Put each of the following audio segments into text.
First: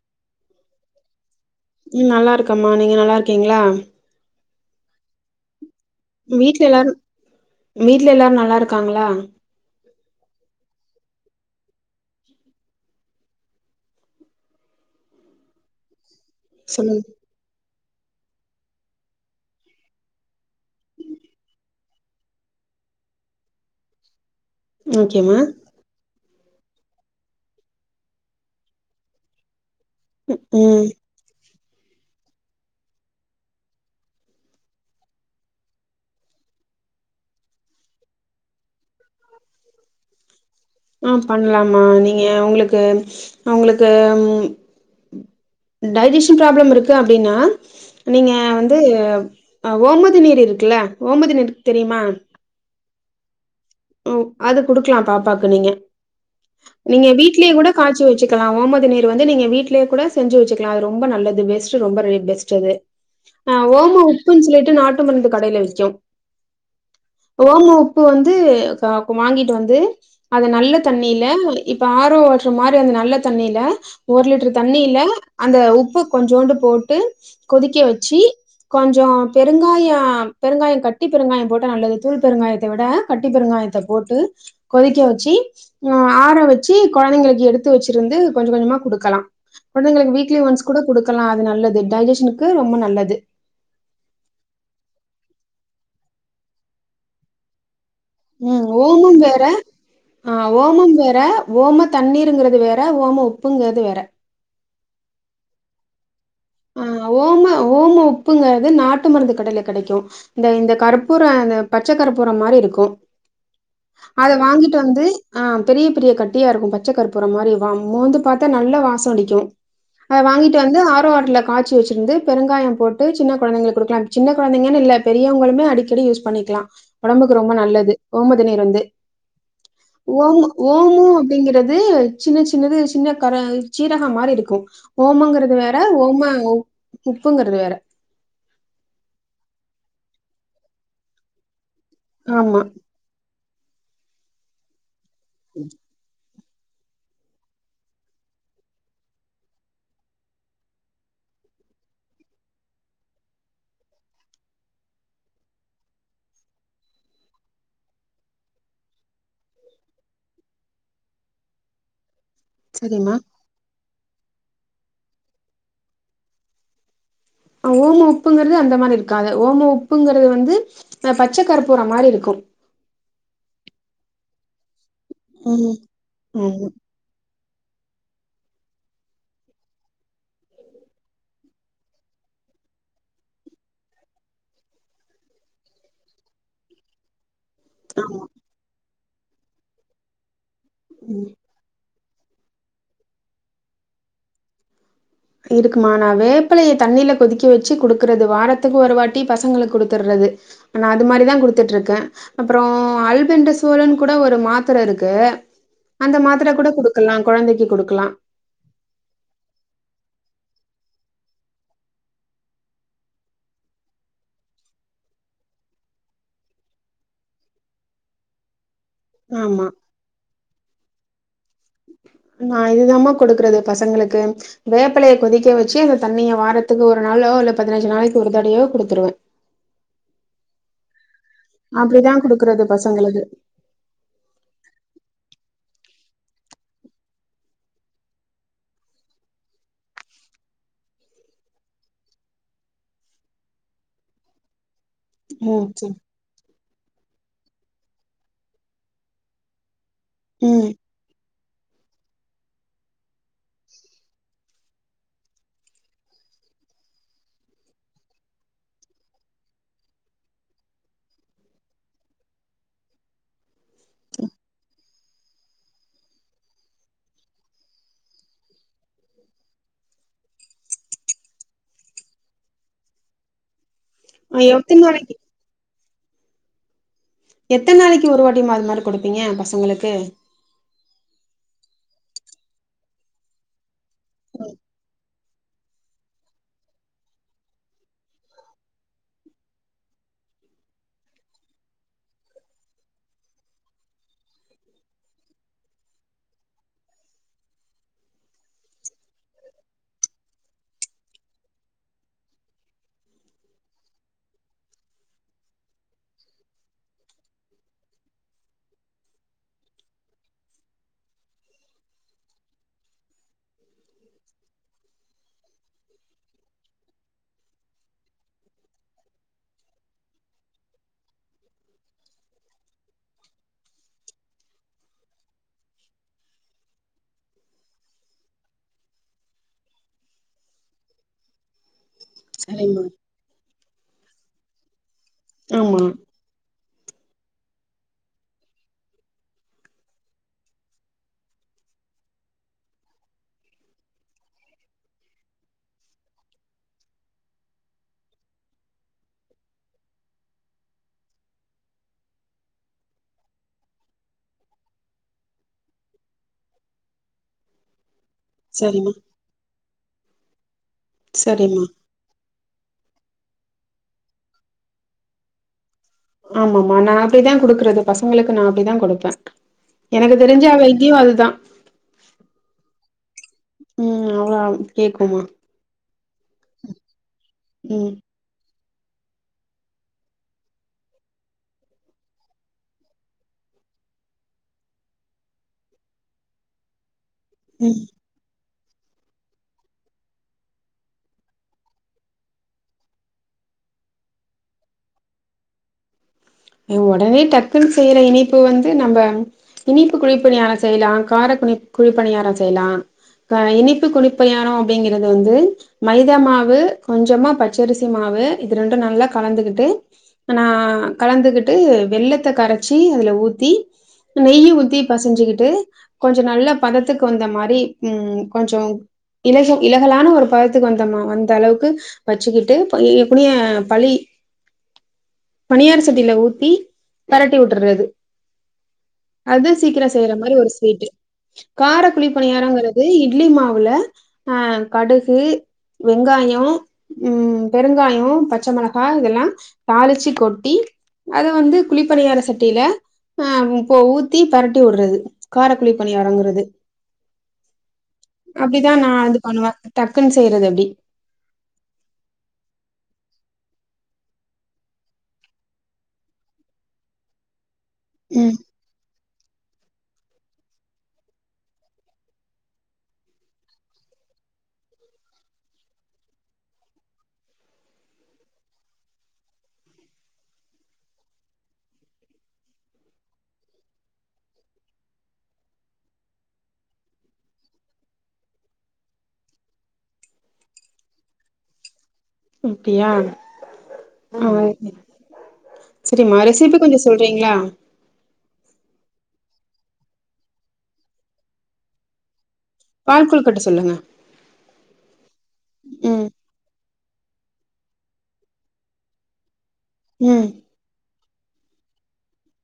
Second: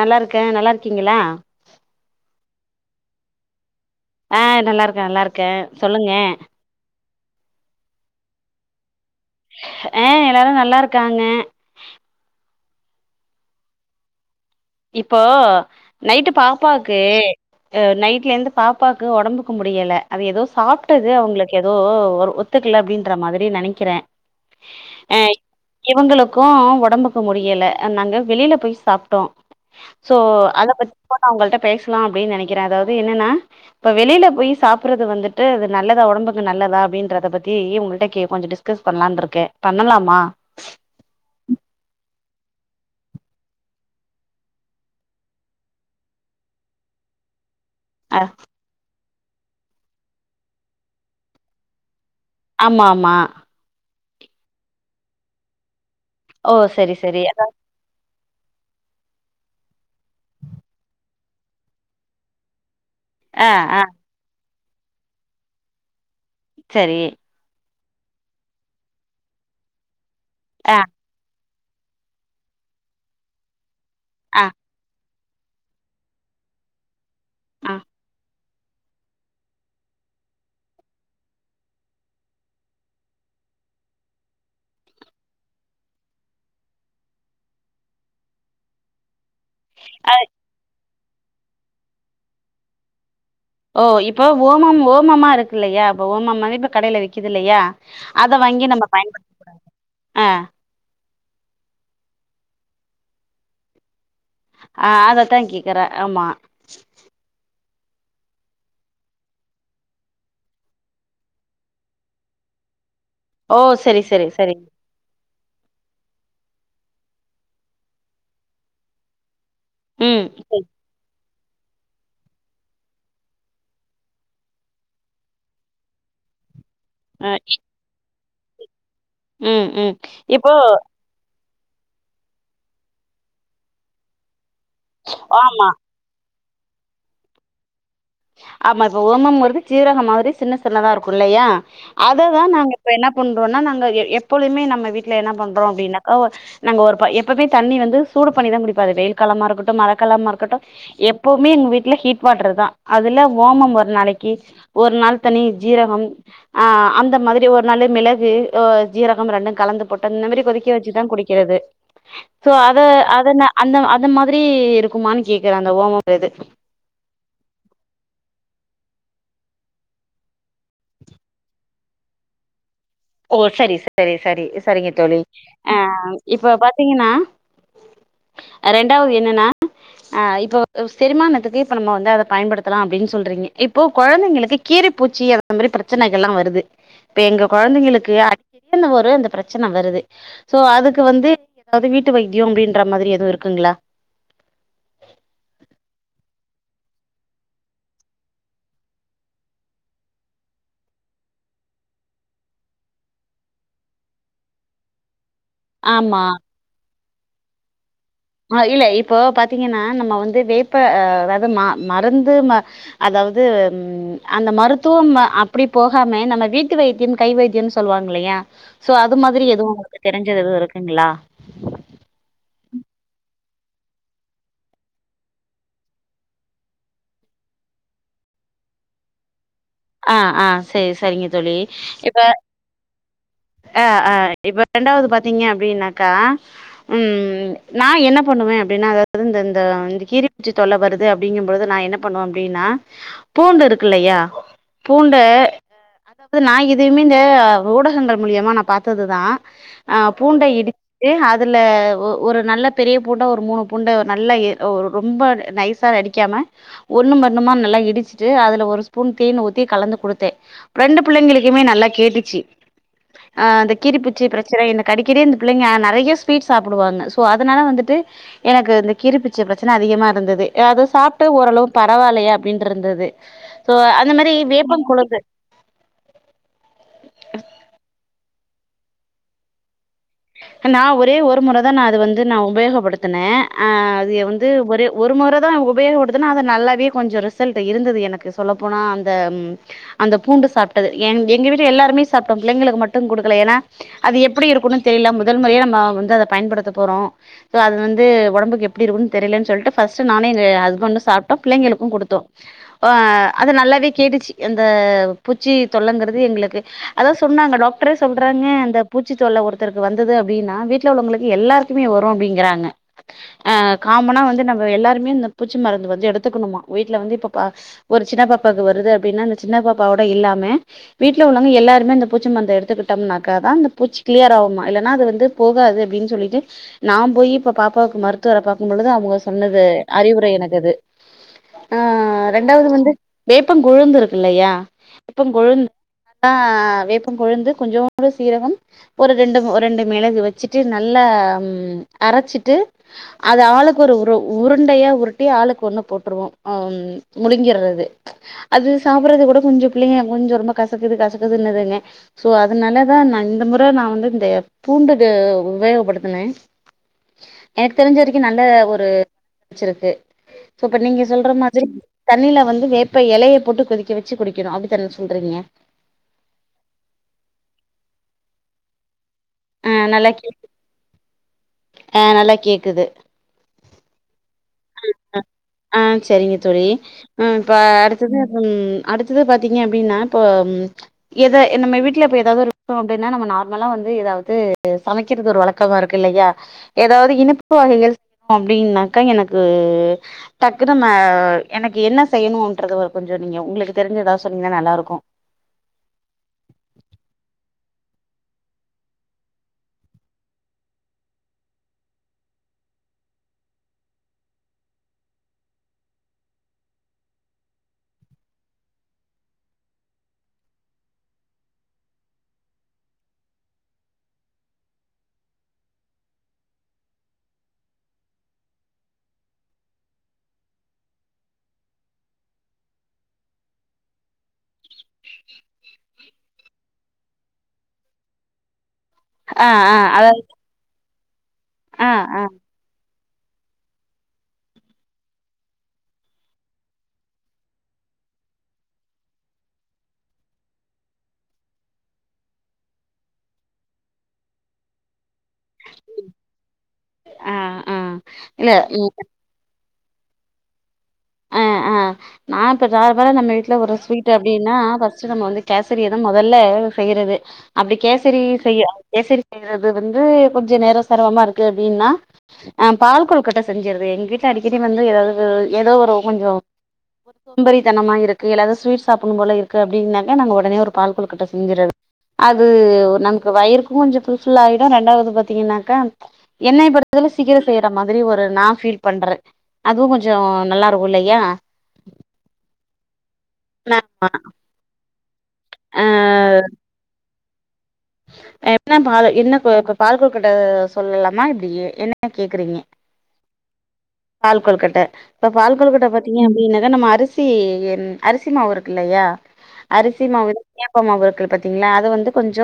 நல்லாருக்க நல்லாருக்கீங்களா உம் நல்லா இருக்கம்மா நீங்க நல்லா இருக்கீங்களா ஆ நல்லாயிருக்கேன் நல்லாருக்கேன் வீட்ல எல்லாரும் வீட்ல எல்லாரும் நல்லா இருக்காங்களா ஆ எல்லாரு நல்லா இருக்காங்க இப்போ நைட்டு பாப்பாக்கு சொல்லுங்க. ஹ் நைட்ல இருந்து பாாப்பாக்கு ஒடம்புக்கு முடியல அது ஏதோ சாப்பிட்டது அவங்களுக்கு ஏதோ ஒரு ஒத்துக்கல அப்டின்ற மாரி நெனைக்கிறேன் அஹ் ஓகேம்மா. இவேங்களுக் கும் ஒடம்புக்கு முடியல அ நாங்க வெளியில போய் சாப்பிட்டோம் சோ அத ம். பத்தி போனா அவங்கள்ட்ட பேசலாம் அபபடின்னு நினைக்கிறேன் அதாவது என்னன்னா இப்ப வெளியில போய் சாப்பறது வந்துட்டு அது நல்லதா உடம்புக்கு நல்லதா அப்படின்றத பத்தி உங்கள்கிட்ட கொஞ்சம் டிஸ்கஸ் பண்ணலாம் இருக்கேன் பண்ணலாமா ஆஹ் பண்ணலாமா நீங்க உங்களுக்கு நா உங்களுக்கு டைஜஷன் ப்ராப்ளம் இருக்கு அப்டின்னா அ நீங்க வந்து அஹ் ஓமதி நீர் இருக்குல்ல ஓமதி நீருக் தெரியுமா ஆமா ஆமா உம் அது குடுக்கலாம் பாப்பாக்கு நீங்க ஓ சரி நீங்க சரி அதா வீட்லேயே கூட காய்ச்சி வச்சு க்கலாம் ஓமதி நீர் வந்து நீ வீட்லயே கூட செஞ்ச வச்சுக்கலாம் அது ரொம்ப நல்லது வெஸ்ட் ரொம்ப ர பெஸ்ட் அது ஆ ஆஹ் ஆ ஓமா உப்புன்னு சொல்லிட்டு ட்டு நாட்டு மருந்து கடைல விக்கும் சரி ஓம உப்பு வந்து கக்கும் வாங்கிட்டு வந்து அத நல்ல ஆ தண்ணியில இப்ப ஆர்வோ வாட்டர் மாதிரி அந்த நல்ல தண்ணில ஒரு ஆ லிட்டர் தண்ணி இல்ல அந்த உப்பு கொஞ்சோண்டு போட்டு ஆ கொதிக்க வச்சு கொஞ்சோம் பெருங்காயம் பெருங்காயம் கட்டி பெருங்காயம் போட்டா நல்லது தூள் பெருங்காயத்தை விட கட்டி பெருங்காய த்த போட்டு கொதிக்க வச்சுஹ் ஆற வச்சு குழந்தைங்களுக்கு எடுத்து வச்சிருந்து கொஞ்சம் கொஞ்சமா குடுக்கலாம் அ கொழந்தைங்களுக்கு வீக்லி ஒன்ஸ் கூட கொடு கலாம் அது நல்லது டைஜஷனுக்கு ரொம்ப நல்லது ஓ இப்போ ஓமம் ஓமமா இருக்குல்லையா அப்ப ஓமம்மாவே இப்ப கடையில விக்குது இல்லையா அத உம் வாங்கி நம்ம ஓமும் பயன்படு வேற ஆ ஆஹ் ஓமம் வே ற ஓம தண்ணீருங்கிறது வேற ஓம உப்புங்கிறது வேற ஆஹ் அதத்தான் கேக்குற ஆமா ஆஹ் ஓமா ஓம உப்புங்கிறது நாட்டு மருந்து கடல கிடைக்கு இந்த இந்த கற்பூரம் இந்த பச்சை கற்பூரம் மாதிரி இருக்கு ஓ சரி சரி அத சரி வாங்கிட்டு வந்து ஆஹ் பெரிய பெரிய கட்டியா இருக்கும் பச்சை கற்பூர மாதிரி வந்து பார்த்தா நல்லா வாசம் அடிக்கும் அத ம் வாங்கிட்டு சரி வந்து ஆரோ வாட்டர்ல காச்சி வச்சிருந்து பெருங்காயம் போட்டு சின்ன குழந்தைங்களுக்கு குடுக்லாம் சின்ன குழந்தைங்கன் இல்ல பெரியவங்களுமே அடிக்கடி யூஸ் பண்ணிக்லா உடம்புக்கு ரொம்ப நல்லது ஓமதுன இருந்து உம் உம் இப்போ அப்படிங்கறிறது சின்ன சின்னது சின்ன கர சீரகம் மாதிரி இருக்கும் ஆமா ஓமங்கறது வேற ஓமா உப்புங்கறது வேற ஆமா இப்ப ஓமம்வருது சீரக மாதிரி சின்ன சின்னதா இருக்கு இல்லையா அததான் ஆமா நாங்க இப்ப என்ன பண் னா நாங்க எப்போழுமே நம்ம வீட் ல என்ன பண்றோம் அப்படின்னாக்கா நாங்கள் ஒரு எப்பவுமே தண்ணி வந்து சூடு பண்ணிதான் குடிப்பாரு வெயில் காலமாக இருக்கட்டும மழை காலமாக இருக்கட்டு எப்போவுமே எங்க வீட்ல ஹீட் வாட்டர் தான் அதுல ஓமம் ஒரு நாளைக்கு ஒரு நாள் தனி ஜீரகம் ஆஹ் அந்த மாதிரி ஒரு நாள் மிளகு அஹ் ஜீரகம் ரெண்டும் கலந்து போட்ட இந்த மாதிரி கொதிக்க வச்சுதான் குடிக்கிறது சோ அது சரிம்மா அதன அந்த அந்த மாதிரி இருக்குமான்னு கேக்குறேன் அந்த ஓமம் இது ஹ் ஓம உப்புங்கறது அந்த மாதிரி இருக்காது ஓம உப்புங்கறது வந்து அஹ் பச்சை கற்பூற மாதிரி இருக்கு ஓ சரி சரி சரி சரிங்க தோழி ம் அஹ் இப்ப ஆமா பாத்தீங்கன்னா ரெண்டாவது என்னன்னா ஆஹ் இப்ப செரிமானத்துக்கு இப்ப நம்ம வந்து அதை பயன்படுத்தலாம் அப்படின்னு சொல்றீங்க இப்போ குழந்தைங்களுக்கு கீரைப்பூச்சி அந்த மாதிரி பிரச்சனைகள் எல்லாம் வருது இப்ப எங்க குழந்தை [unintelligible] ஆமா அந்த பிரச்சனை வருது சோ அதுக்கு வந்து ம் ஏதாவது வீட்டு ட்டு வைத்தியம் அப்படின்ற மாதிரி எதுவும் இருக்குங்களா இருக்குமா நான் வேப்பலையை தண்ணியில கொதிக்க வச்சு குடுக்குறது வாரத்துக்கு ஒரு வாட்டி பசங்களுக்கு குடுத்துடுறது நான் அது மாதிரிதான் குடுத்துட்டு இருக்கேன் அப்புறம் அல்பெண்ட சோழன் கூட ஒரு மாத்தர இருக்கு அந்த ஆமா மாத்திர கூட குடு இருக்கலாம் குழந்தைக்கு குடுக்கலாம் ஆஹ் இல்ல இப்போ பாத்தீங்கன்னா நம்ம வந்து வேப்ப வெதமா மருந்து ம அதாவது அந்த மருத்துவம் அப்படி போகாமே நம்ம வீட்டு வைத்தியம் கை வைத்தியம்னு சொல்லுவாங்க இல்லையா சோ அது மாதிரி ஆமா எதுவும் உங்களுக்கு தெரிஞ்சது எது இருக்கு ங்களா நான் இதுதாம்மா குடுக்குறது பசங்களுக்கு வேப்ப இலையை கொதிக்க வச்சு அந்த தண்ணிய வாரத்துக்கு ஒரு நாளோ இல்ல பதினஞ்சு நாளைக்கு ஒரு தடவையோ குடுத்துருவேன் ஆஹ் ஆஹ் சரி சரிங்க தோழி அப்டிதா இப்ப குடுக்குறது பசங்களுக்கு ஆஹ் ஆஹ் இப்ப ரெண்டாவது பாத்தீங்க அப்டின்னாக்கா ம் நா என்ன பண்ணுவே அப்படின்னா அதாவது இந்த இந்த கீரிப்பூச்சி தொல்ல வருது அப்படிங்கும்போது நா என்ன பண்ணுவே அப்படின்னா பூண்டு இருக்கு இல்லையா பூண்ட ம் சரி அதாவது நாயி இதயுமே இந்த ஊடகங்கள் மூலியமா நா பாத்ததுதா ஆ பூண்ட ம் இடிச்சி அது அதுல ஒ ஒரு நல்ல பெரிய பூண்ட ஒரு மூணு பூண்ட நல்ல எ ஒ ரொம்ப நைசா அடிக்காம ஒன்னு மன்னுமா நல்லா இடிச்சிட்டு அதுல ஒரு ஸ்பூன் தேன் ஊத் கலந்து குடுத்தே ரெண்டு பிள்ளைங்களுக்குமே நல்லா கேட்டுச்சி அந்த கீரீப்பூச்சி பிரச்சன எனக் அடிக்கடி இந்த பிள்ளைங்க நெறைய ஸ்வீட் சாப்பிடுவாங்க சோ அதனால வந்துட்டு எனக்கு இந்த கீரீப்பூச்சி பிரச்சன அதிகமா இருந்தது அத சாப்ட்டு ஓரளவு பரவால்லையா அப்படின்னு இருந்தது சோ அந்த மாரி அ எத்தன் நாளைக்கு [unintelligible] எத்தன் நாளைக்கு ஒரு வாட் அப்டி மாரி மாரி குடுப்பீங்க பசங்களுக்கு நா அத வந்து நா உபயோகப்படுத்துனே ஆ திய வந்து ஒரு ஒரு முற உபயோகப்படுதுன்னா நல்லாவே கொஞ்சோ ரிசல்ட் இருந்தது எனக்கு சொல்லப்போனா அந்த அந்த பூண்டு சாப்ட்டது எங்க வீட்டுல எல்லாருமே சாப்ட்டோ பிள்ளைங்களுக்கு மட்டு குடுக்கல ஏனா அது எப்டி இருக்குனு தெரில முதல் முறையா நாம வந்து அத பயன்படுத்த போறோ சோ அது வந்து ஒடம்புக்கு எப்டி இருக்குன் தெரியிலன் சொல்ட்டு ஃபஸ்ட் நானே எங்க ஹஸ்பண்ட சாப்ட்டோ பிள்ளைங்களுக்கு குடுத்தோ ஆ அது நல்லாவே கேட்டுச்சு அந்த பூச்சி தொல்லங்கிறது எங்களுக்கு அதா சொன்னாங்க டாக்டரே சொல்றாங்க அந்த பூச்சி தொல்ல ஒரு ஒருத்தருக்கு வந்தது அப்டீன்னா வீட்ல உள்ளவங்களுக்கு எல்லாருக்குமே வரு அப்டிங்கிறாங்க ஆ காமனா வந்து நம்ம எல்லாருமே இந்த பூச்சி மருந்து வந்து எடுத்துக்குணுமா வீட்ல வந்து இப்ப ப ஒரு சின்ன பாப்பாக்கு வருது அப்படின்னா அந்த சின்ன பாப்பாவோட இல்லாம வீட்ல உள்ளவங்க எல்லாருமே அந்த பூச்சி மருந்து எடுத்துக்கிட்டம்னாக்கா தா அந்த பூச்சி கிளியராகு குமா இல்லன்னா அது வந்து போகாது அப்படின் சொல்லிட்டு நா போய் இப்ப பாப்பாவுக்கு மருத்துவர பாக்கும் பொழுது அவுங்க சொன்னது அறிவுரை எனக்கு அது ஆ ரெண்டாவது சரிம்மா வந்து பே வேப்பங் கொழுந்து இருக்கு இல்லையா வேப்பங் கொழுந் ஆமா அதா வேப்பம் கொழுந்து கொஞ்சோன்டு சீரகம் ஒரு ரெண்டு ரெண்டு மிளகு வச்சிட்டு நல்லா ம் அரச்சிட்டு அது ஆளுக்கு ஒரு உரு உருண்டையா உருட்டி ஆளுக்கு ஒண்ணு போட்டுருவோ ஆம் முழிங்கிறது அது சாப்பறது கூட கொஞ்சோ பிள்ளைங்க கொஞ்சோ இருந்தா கசக்குது கசக்குதுன்னுதுங்க சோ அதனாலதா நா இந்த முற நா வந்து இந்த பூண்டுக்கு உபயோகப்படுத்துனே எனக்கு தெரிஞ்ச வரிக் நல்ல ஒரு சரிம்மா வச்சிருக்கு இப்ப நீங்க சொல்ற மாதிரி சரிம்மா தண்ணில வந்து வே இப்ப எலைய போட்டு கொதிக்க வச்சு குடிக்கணு அப்படி தான சொல்றீங்க ஆமாமா நா அப்டி தா குடுக்கறது பசங்களுக்கு நா அப்டி தா குடுப்பே ஆ நல்லா எனக்கு கே தெரிஞ்ச அவெ இங்கியு அதுதா ஆ நல்லா கேக்குது ம் அவ்ளா ஆ செரிங்க தோழி இப்ப ம் அடுத்தது ம் அடுத்தது பாத்தீங்க அப்படின்னா இப்போ ம் எத நம்ம வீட்டுல இப்ப ஏதாவது ஒரு அப்படின்னா நம்ம நார்மலா வந்து ஏதாவது சமைக்கிறது ஒரு வழக்கமா இருக்கு இல்லையா அதாவது இனிப்பு ம் வகைகள் செய்யனு அப்டின்னாக்கா எனக்கு கு டக்குனு மே எனக்கு என்ன செய்யணுன்றது ஒரு கொஞ்சோ நீங்க உங்களுக்கு தெரிஞ்ச ஏதாவது சொன்னீங்ன்னா நல்லா இருக்கு நீ ஒடனே டக்குன்னு செய்யற இனிப்பு வந்து நம்ம இனிப்பு குழிப்பணியாரோ செய்யலா கார குனி குழிப்பணியார செய்யலா அ இனிப்பு குணிப்பியாரோ அப்படிங்கிறது வந்து மைதா மாவு கொஞ்சமா பச்சரிசி மாவு இது ரெண்டு நல்லா கலந்துகிட்டு நா கலந்துகிட்டு வெல்லத்த கரைச்சி அதுல ஊத்தி நெய்யு ஊத்தி பசைஞ்சுக்கிட்டு கொஞ்ச நல்ல பதத்துக்கு வந்த மாரி ம் கொஞ்சோ இலக இலகலான ஒரு பதத்துக்கு வந்தற்னு அந்த அளவுக்கு வச்சுக்கிட்டு எப்படியு பழி பணியார சட் தரட்டி வுட்டுறது ஆ அது ஆ சீக்கிர செய்யற அதாவது மாரி ஒரு ஸ்வீட்டு கார ஆ குழி ஆ பணியாராங்கறது இ இட்லி மாவுல ஆ கடுகு வெங்காயோ ம் பெருங்காயோ பச்ச மிளகா இதெல்லா தாளிச்சு கொட்டி அது வந்து குளிப்பணியார சட்டியில ஆ இப்ப ஊத்தி பெரட்டி வுடுறது காரக்குழி பணியாரங்குறது ஆ ஆ இல்ல அப்டிதா நா இது பண்ணுவே டக்குன்னு செய்றது அப்டி அ அ நா இப்ப நாலுபேரா நம்ம வீட்ல ஒரு ஸ்வீட் அப்டின்னா ஃபர்ஸ்ட் நம்ம வந்து கேசரியதா மொதல்ல செய்றது அப்டி கேசரி ம் செய்ய கேசரி செய்றது வந்து கொஞ்ச நேரம் சிரமமா இருக்கு அப்டின்னா அ பால் கொழுக்கட்ட செஞ்சறது எங்க வீட்ல அடிக்கடி வந்து ஏதாவது ஏதோ ஒரு கொஞ்சோ சோம்பேரித்தனமா இருக்கு எல்லாருக்கு ஸ்வீட் சாப்புட்னும் போல இருக்கு அப்டின்னாக்க நாங்க உடனே ஒரு பால் கொழ்கட்ட செஞ்சிட்றது அது நமக்கு வயிறுக்கு கொஞ்ச ஃபுல்ஃபில் ஆயிடும் ரெண்டாவது பாத்தீங்கன்னாக்க என்னய பொருத்தளவு சீக்கிர செய்யற மாதிரி ஒரு நா ஃபீல் பண்றே அதுவும் கொஞ்ச நல்லா ருக்கு இல்லயா அப்டியா அ ஆ செரிம்மா ரெசிப்பி கொஞ்சோ சொல்றீங்களா ஆ என்ன பாலு என்ன பால் கொழுக்கட்ட சொல்லலாமா இப்டி என்ன கேக்குறீங்க பால் கொழுக்கட்ட சொல்லுங்க பால் கொழ்கட்ட இப்ப பால் கொழ்கட்ட ம் பாத்தீங்க அப்டின்னா த நம்ம அரிசி எ அரிசி மாவு இருக்கு இல்லையா அரிசி ம் மாவு இடியாப்ப மாவு இருக்குல பாத்தீங்களா அது வந்து கொஞ்ச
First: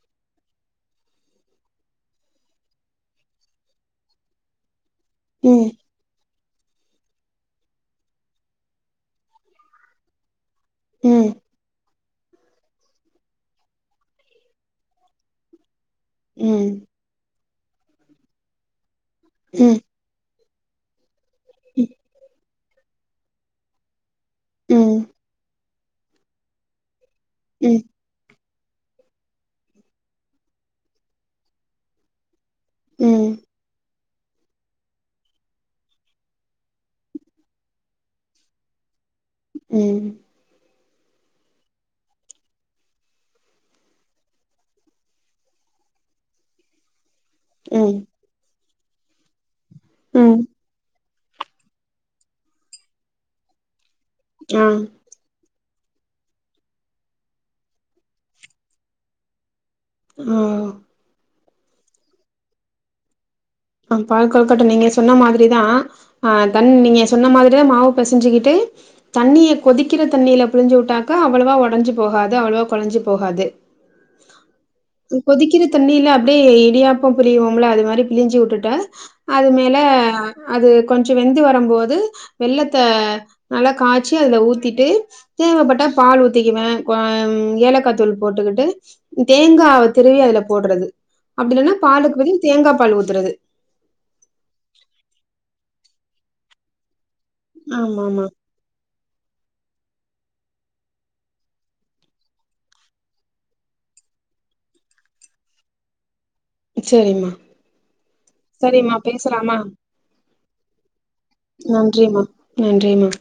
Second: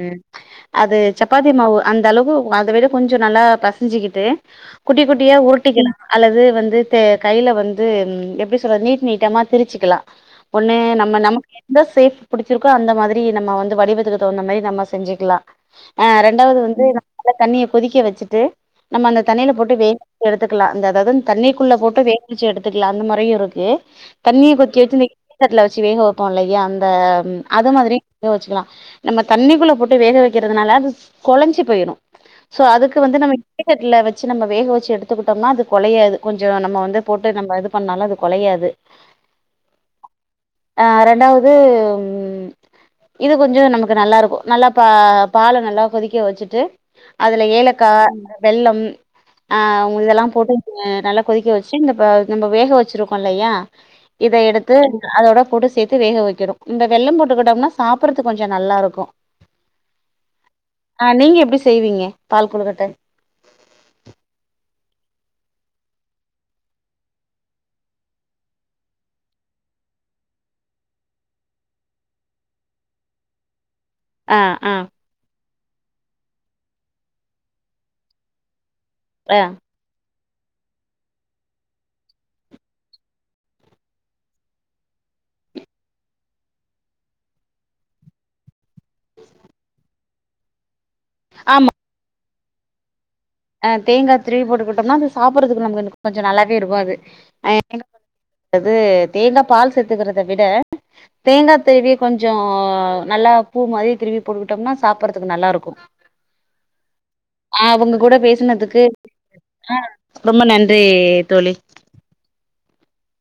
ம் அது சப்பாத்தி மாவு அந்த அளவு அத விட கொஞ்ச நல்லா பசஞ்சிக்கிட்டு குட்டி குட்டியா ம் உருட்டிக்கலா அல்லது வந்து தே கையில வந்து எப்டி சொல்றது நீட் நீட்டமா திரிச்சிக்கலாம் ஒண்ணு நம்ம ம் நமக்கு எந்த சேஃப் புடிச்சிருக்கோ அந்த மாதிரி நம்ம வந்து வடிவதுக்கு தவுந்தமாறி நம்ம செஞ்சிக்கலா ஆ ரெண்டாவது வந்து ம் நல்லா தண்ணிய கொதிக்க வச்சிட்டு நம்ம அந்த தண்ணியில போட்டு ம் வேக எடுத்துக்கலா அந்த அதாவது தண்ணிக்குள்ள போட்டு வேக வச்சி எடுத்து த்துக்கலா அந்த மொறையும் இருக்கு தண்ணிய கொதிக்க வச்சி ம் இந்த தட்ல வெச்சி வேக வைப்போ இல்லயா அ அது ம் மாதிரியு வேக வச்சிக்கலா நம்ம தண்ணிக்குள்ள போட்டு போட்டு வேக வெக்கிறதுனால அது கொலைஞ்சி போயிருனு சோ அதுக்கு வந்து ம் நம்ம இட்லி தட்டுல வச்சு நம்ம வேக வச்சு எடுத்துக்கிட்டோம்னா அது கொலையாது கொஞ்சு நம்ம வந்து போட்டு நம்ம இது பண்ணாலு அது குலையாது உம் ஆ ரெண்டாவது இது கொஞ்சு நமக்கு நல்லா இருக்கு நல்லா பா பால நல்லா கொதிக்க வச்சுட்டு அதுல ஏலக்கா ம் வெள்ளம் ஆ இதெல்லா ம் போட்டு நல்லா கொதிக்க வச்சு சி நம்ம நம்ப வேக வச்சிருக்கோம்ல்லையா இத ஆ எடுத்து அதோட கூட சேர்த்து வேக வெக்கனும் இந்த வெள்ளம் போட்டுக்கிட்டோம்னா சாப்பிடறதுக்கு கொஞ்சு நல்லா இருக்கு ஆ ஆ நீங்க எப்டி செய்வீங்க பால் கொழுக்கட்டை ஆ பால் கொழுகட்டை நீங்க சொன்ன மாதிரிதா ஆ தண் நீங்க சொன்ன மாதிரிதா மாவு பிசைஞ்சுக்கிட்டு தண்ணிய கொதிக்கிற தண்ணியில புழிஞ்சு விட்டாக்க அவ்ளவா உடஞ்சு போகாது அவ்வளவா கொழஞ்சு போகாது ஆ ஆ க்கிர தண்ணியில அப்படியே இடியாப்பம் புழிவோம்ல அது மாதிரி புழஞ்சி விட் ட்ட அ அது மேல அது கொஞ்சு வெந்து வரு போது வெள்ளத்த நல்லா காச்சி அதுல ஊத்திட்டு தேவைப்பட்டா பால் ஊத்திக்குவே ஏலக்காய்த்தூள் போட்டுக்கிட்டு தேங்காவ துருவி அதுல போடுறது அப்படி இல்லைன்னா பாலுக்கு பதி தேங்கா பால் ஊத்துறது ஆ தேங்கா துருவி போட்டுக்கிட்டோம்னா அது சாப்பிடறதுக்கு நம கொஞ்சு நல்லாவே இருக்கு அது ஆமாமா து தேங்கா பால் சேத்துக்கறது அத விட தேங்கா திருவி கொஞ்சு நல்லா பூ மாதிரி திருவி போட்டுக்கிட்டோம்னா சாப்பறதுக்கு நல்லா இருக்கு சேரிம்மா அ உங்க கூட பேசனதுக்கு ரொம்ப நன்றி தோழி நன்றிமா நன்றிமா